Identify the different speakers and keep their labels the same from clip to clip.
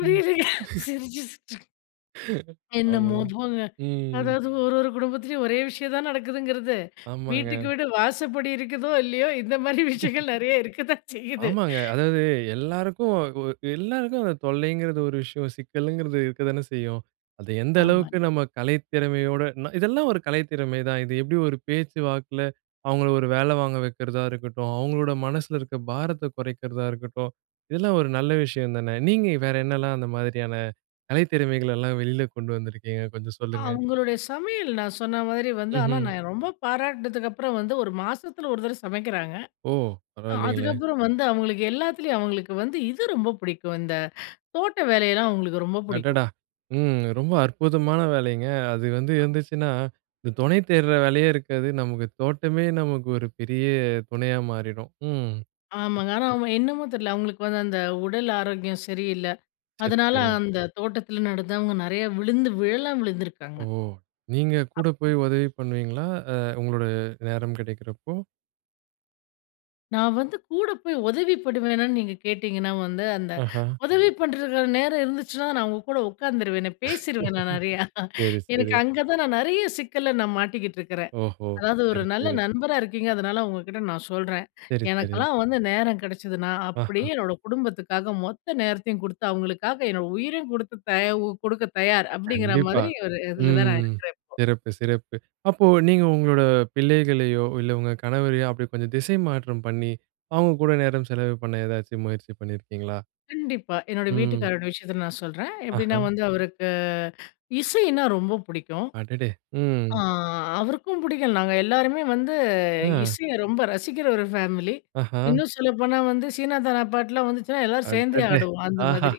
Speaker 1: ம்.
Speaker 2: சிரிச்சு, சிரிச்சு. என்னமோ
Speaker 1: ஆமாங்க.
Speaker 2: போங்க.
Speaker 1: ம்.
Speaker 2: அதாவது ஒரு ஒரு குடும்பத்துலயும் ஒரே விஷயம் தான் நடக்குதுங்கிறது. வீட்டுக்கு
Speaker 1: ஆமங்க.
Speaker 2: வீடு வாசப்படி இருக்குதோ, இல்லயோ இந்த மாரி விஷயங்கள் நெறைய இருக்கத்தான் செய்யுது.
Speaker 1: ஆமாங்க. அதாவது எல்லாருக்கும் அது எல்லாருக்கும் அந்த தொல்லைங்கிறது ஒரு விஷயம் சிக்கலங்கிறது இருக்கதானே செய்யும். அது எந்த அளவுக்கு
Speaker 2: ஆமாங்க.
Speaker 1: நம்ம கலை திறமையோட ந இதெல்லாம் ஒரு கலை திறமை தான். இது எப்பிடி ஒரு பேச்சு வாக்கில அவுங்கள ஒரு வேல வாங்க வைக்கிறதா இருக்கட்டும். அவுங்களோட மனசில இருக்கிற பாரத்த குறைக்கிறதா இருக்கட்டும். இதெல்லாம் ஒரு நல்ல விஷயம் தானே! நீங்க வேற என்னெல்லாம் அந்த மாதிரியான கலை திறமைகள் எல்லாம் வெளில கொண்டு வந்திருக்கீங்க. கொஞ்சம் சொல்லுங்க.
Speaker 2: அவுங்களுடைய சமையல் நான் சொன்னமாரி வந்து ஆனா,
Speaker 1: ம்ஹ்ம்.
Speaker 2: நான் ரொம்ப பாராட்டுனதுக்கு அப்புறம் வந்து 1 மாசத்தில 1 தடவ சமைக்கிறாங்க.
Speaker 1: ஓ!
Speaker 2: அ
Speaker 1: பரவாயில்லங்களே!
Speaker 2: அதுக்கப்பறம் வந்து அவுங்களுக்கு எல்லாத்துலயும் அவங்களுக்கு வந்து இது ரொம்ப பிடிக்கும். இந்த தோட்ட வேலையெல்லாம் அவுங்களுக்கு ரொம்ப பிடிக்கும்.
Speaker 1: அடடா! ம். ரொம்ப அற்புதமான வேலைங்க. அது வந்து இருந்துச்சுன்னா, இந்த துணை தேட்ற வேலயே இருக்காது. நமக்கு தோட்டமே நமக்கு ஒரு பெரிய துணையா மாறிடும். ம்.
Speaker 2: ஆமாங்க. ஆனா அவுங்க என்னமோ தெரியல. அவுங்களுக்கு வந்து அந்த உடல் ஆரோக்கியம் சரியில்ல.
Speaker 1: சரி,
Speaker 2: அதனால
Speaker 1: சரி.
Speaker 2: அந்த தோட்டத்தில நடந்து அவுங்க நெறையா விழுந்து விழலாம் விழுந்துருக்காங்க.
Speaker 1: ஓ! நீங்க கூட
Speaker 2: அப்போ
Speaker 1: போய் உதவி பண்ணுவீங்களா? அ உங்களோட நேரம் கிடைக்கிறப்போ!
Speaker 2: நான் வந்து கூட போய் உதவிப்படுவேனான்னு நீங்க கேட்டீங்கன்னா, வந்து அந்த
Speaker 1: ஆஹா!
Speaker 2: உதவி பண்றக்கான நேரம் இருந்துச்சுனா, நான் உங்க கூட உக்காந்துருவேனே! பேசிருவேனே நான் நெறையா.
Speaker 1: சரி,
Speaker 2: எனக்கு
Speaker 1: சரி.
Speaker 2: அங்க தான் நான் நெறைய சிக்கல்ல நான் மாட்டிக்கிட்டு இருக்கிறேன்.
Speaker 1: ஓஹோ!
Speaker 2: அதாவது ஒரு
Speaker 1: சரி,
Speaker 2: நல்ல
Speaker 1: சரி.
Speaker 2: நண்பரா இருக்கீங்க, அதனால உங்க கிட்ட நான் சொல்றேன்.
Speaker 1: சரி, சரி.
Speaker 2: எனக்கெல்லாம் வந்து நேரம் கெடச்சதுன்னா
Speaker 1: ஆ,
Speaker 2: அப்பிடியே
Speaker 1: ஆ.
Speaker 2: என்னோட குடும்பத்துக்காக மொத்த நேரத்தையும் கொடுத்து அவுங்களுக்காக என்னோட உயிரையும் கொடுத்து தயா கொடுக்க தயார். அப்பிடிங்கிற
Speaker 1: கண்டிப்பா.
Speaker 2: மாரி ஒரு இதில தான் நான்
Speaker 1: ம்.
Speaker 2: இருக்கிறேன் இப்போ.
Speaker 1: சிறப்பு, சிறப்பு. அப்போ நீங்க உங்களோட பிள்ளைகளையோ இல்ல உங்க கணவரையோ அப்பிடி கொஞ்சம் திசை மாற்றம் பண்ணி, அவுங்க கூட நேரம் செலவு பண்ண ஏதாச்சும் முயற்சி பண்ணியிருக்கீங்களா?
Speaker 2: கண்டிப்பா. என்னோட
Speaker 1: ம்.
Speaker 2: வீட்டுக்காரரோட விஷயத்த நான் சொல்றேன். எப்பிடின்னா
Speaker 1: ஆஹ!
Speaker 2: வந்து அவருக்கு இசையினா ரொம்ப பிடிக்கும்.
Speaker 1: அடேடே!
Speaker 2: ஆ,
Speaker 1: ம்.
Speaker 2: அவருக்கும் பிடிக்கும். நாங்க எல்லாருமே வந்து
Speaker 1: ஆ.
Speaker 2: இசைய ரொம்ப ரசிக்கிற ஒரு ஃபேமிலி.
Speaker 1: ஆஹா!
Speaker 2: இன்னும் சொல்லப்போனா வந்து சீனாதனா பாட்டுலாம் வந்துச்சுன்னா எல்லாரும் சேர்ந்தே
Speaker 1: அடடே!
Speaker 2: ஆடுவோம், அந்த
Speaker 1: ஆஹா!
Speaker 2: மாதிரி.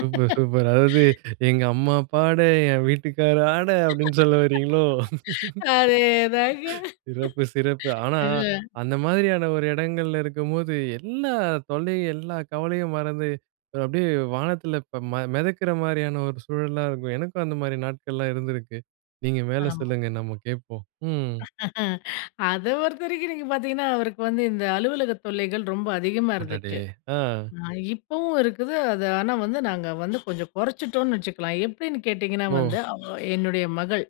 Speaker 1: Super, super. அதாவது எங்க அம்மா, அப்பாட என் வீட்டுக்கார் ஆட அப்பிடின்னு சொல்லவரீங்களோ!
Speaker 2: அதே தாங்க.
Speaker 1: சிறப்பு, சிறப்பு. ஆனா
Speaker 2: ஆ.
Speaker 1: அந்த மாரியான ஒரு இடங்கள்ல இருக்கும்போது எல்லா தொல்லையும், எல்லா கவலையும் மறந்து அது அப்பிடியே வானத்தில இப்ப மெ மெதக்கிற மாரியான ஒரு சூழலா இருக்கும். எனக்கும் அந்தமாரி நாட்கள்லாம் இருந்திருக்கு. நீங்க மேல
Speaker 2: ஆமா.
Speaker 1: சொல்லுங்க? நம்ம கேப்போம். ம்
Speaker 2: அத பொறுத்தவரைக்கும் நீங்க பார்த்தீங்கன்னா, அவருக்கு வந்து இந்த அலுவலகத் தொல்லைகள் ரொம்ப அதிகமா
Speaker 1: அடடே!
Speaker 2: இருந்துச்சு.
Speaker 1: ஆ.
Speaker 2: ஆ, இப்பவும் இருக்குது. அது ஆனா வந்து நாங்க வந்து கொஞ்சம் கொறச்சிட்டோன்னு வச்சுக்கலாம். எப்பிடின்னு கேட்டிங்கன்னா
Speaker 1: ஓ!
Speaker 2: வந்து அவ என்னுடைய மகள்.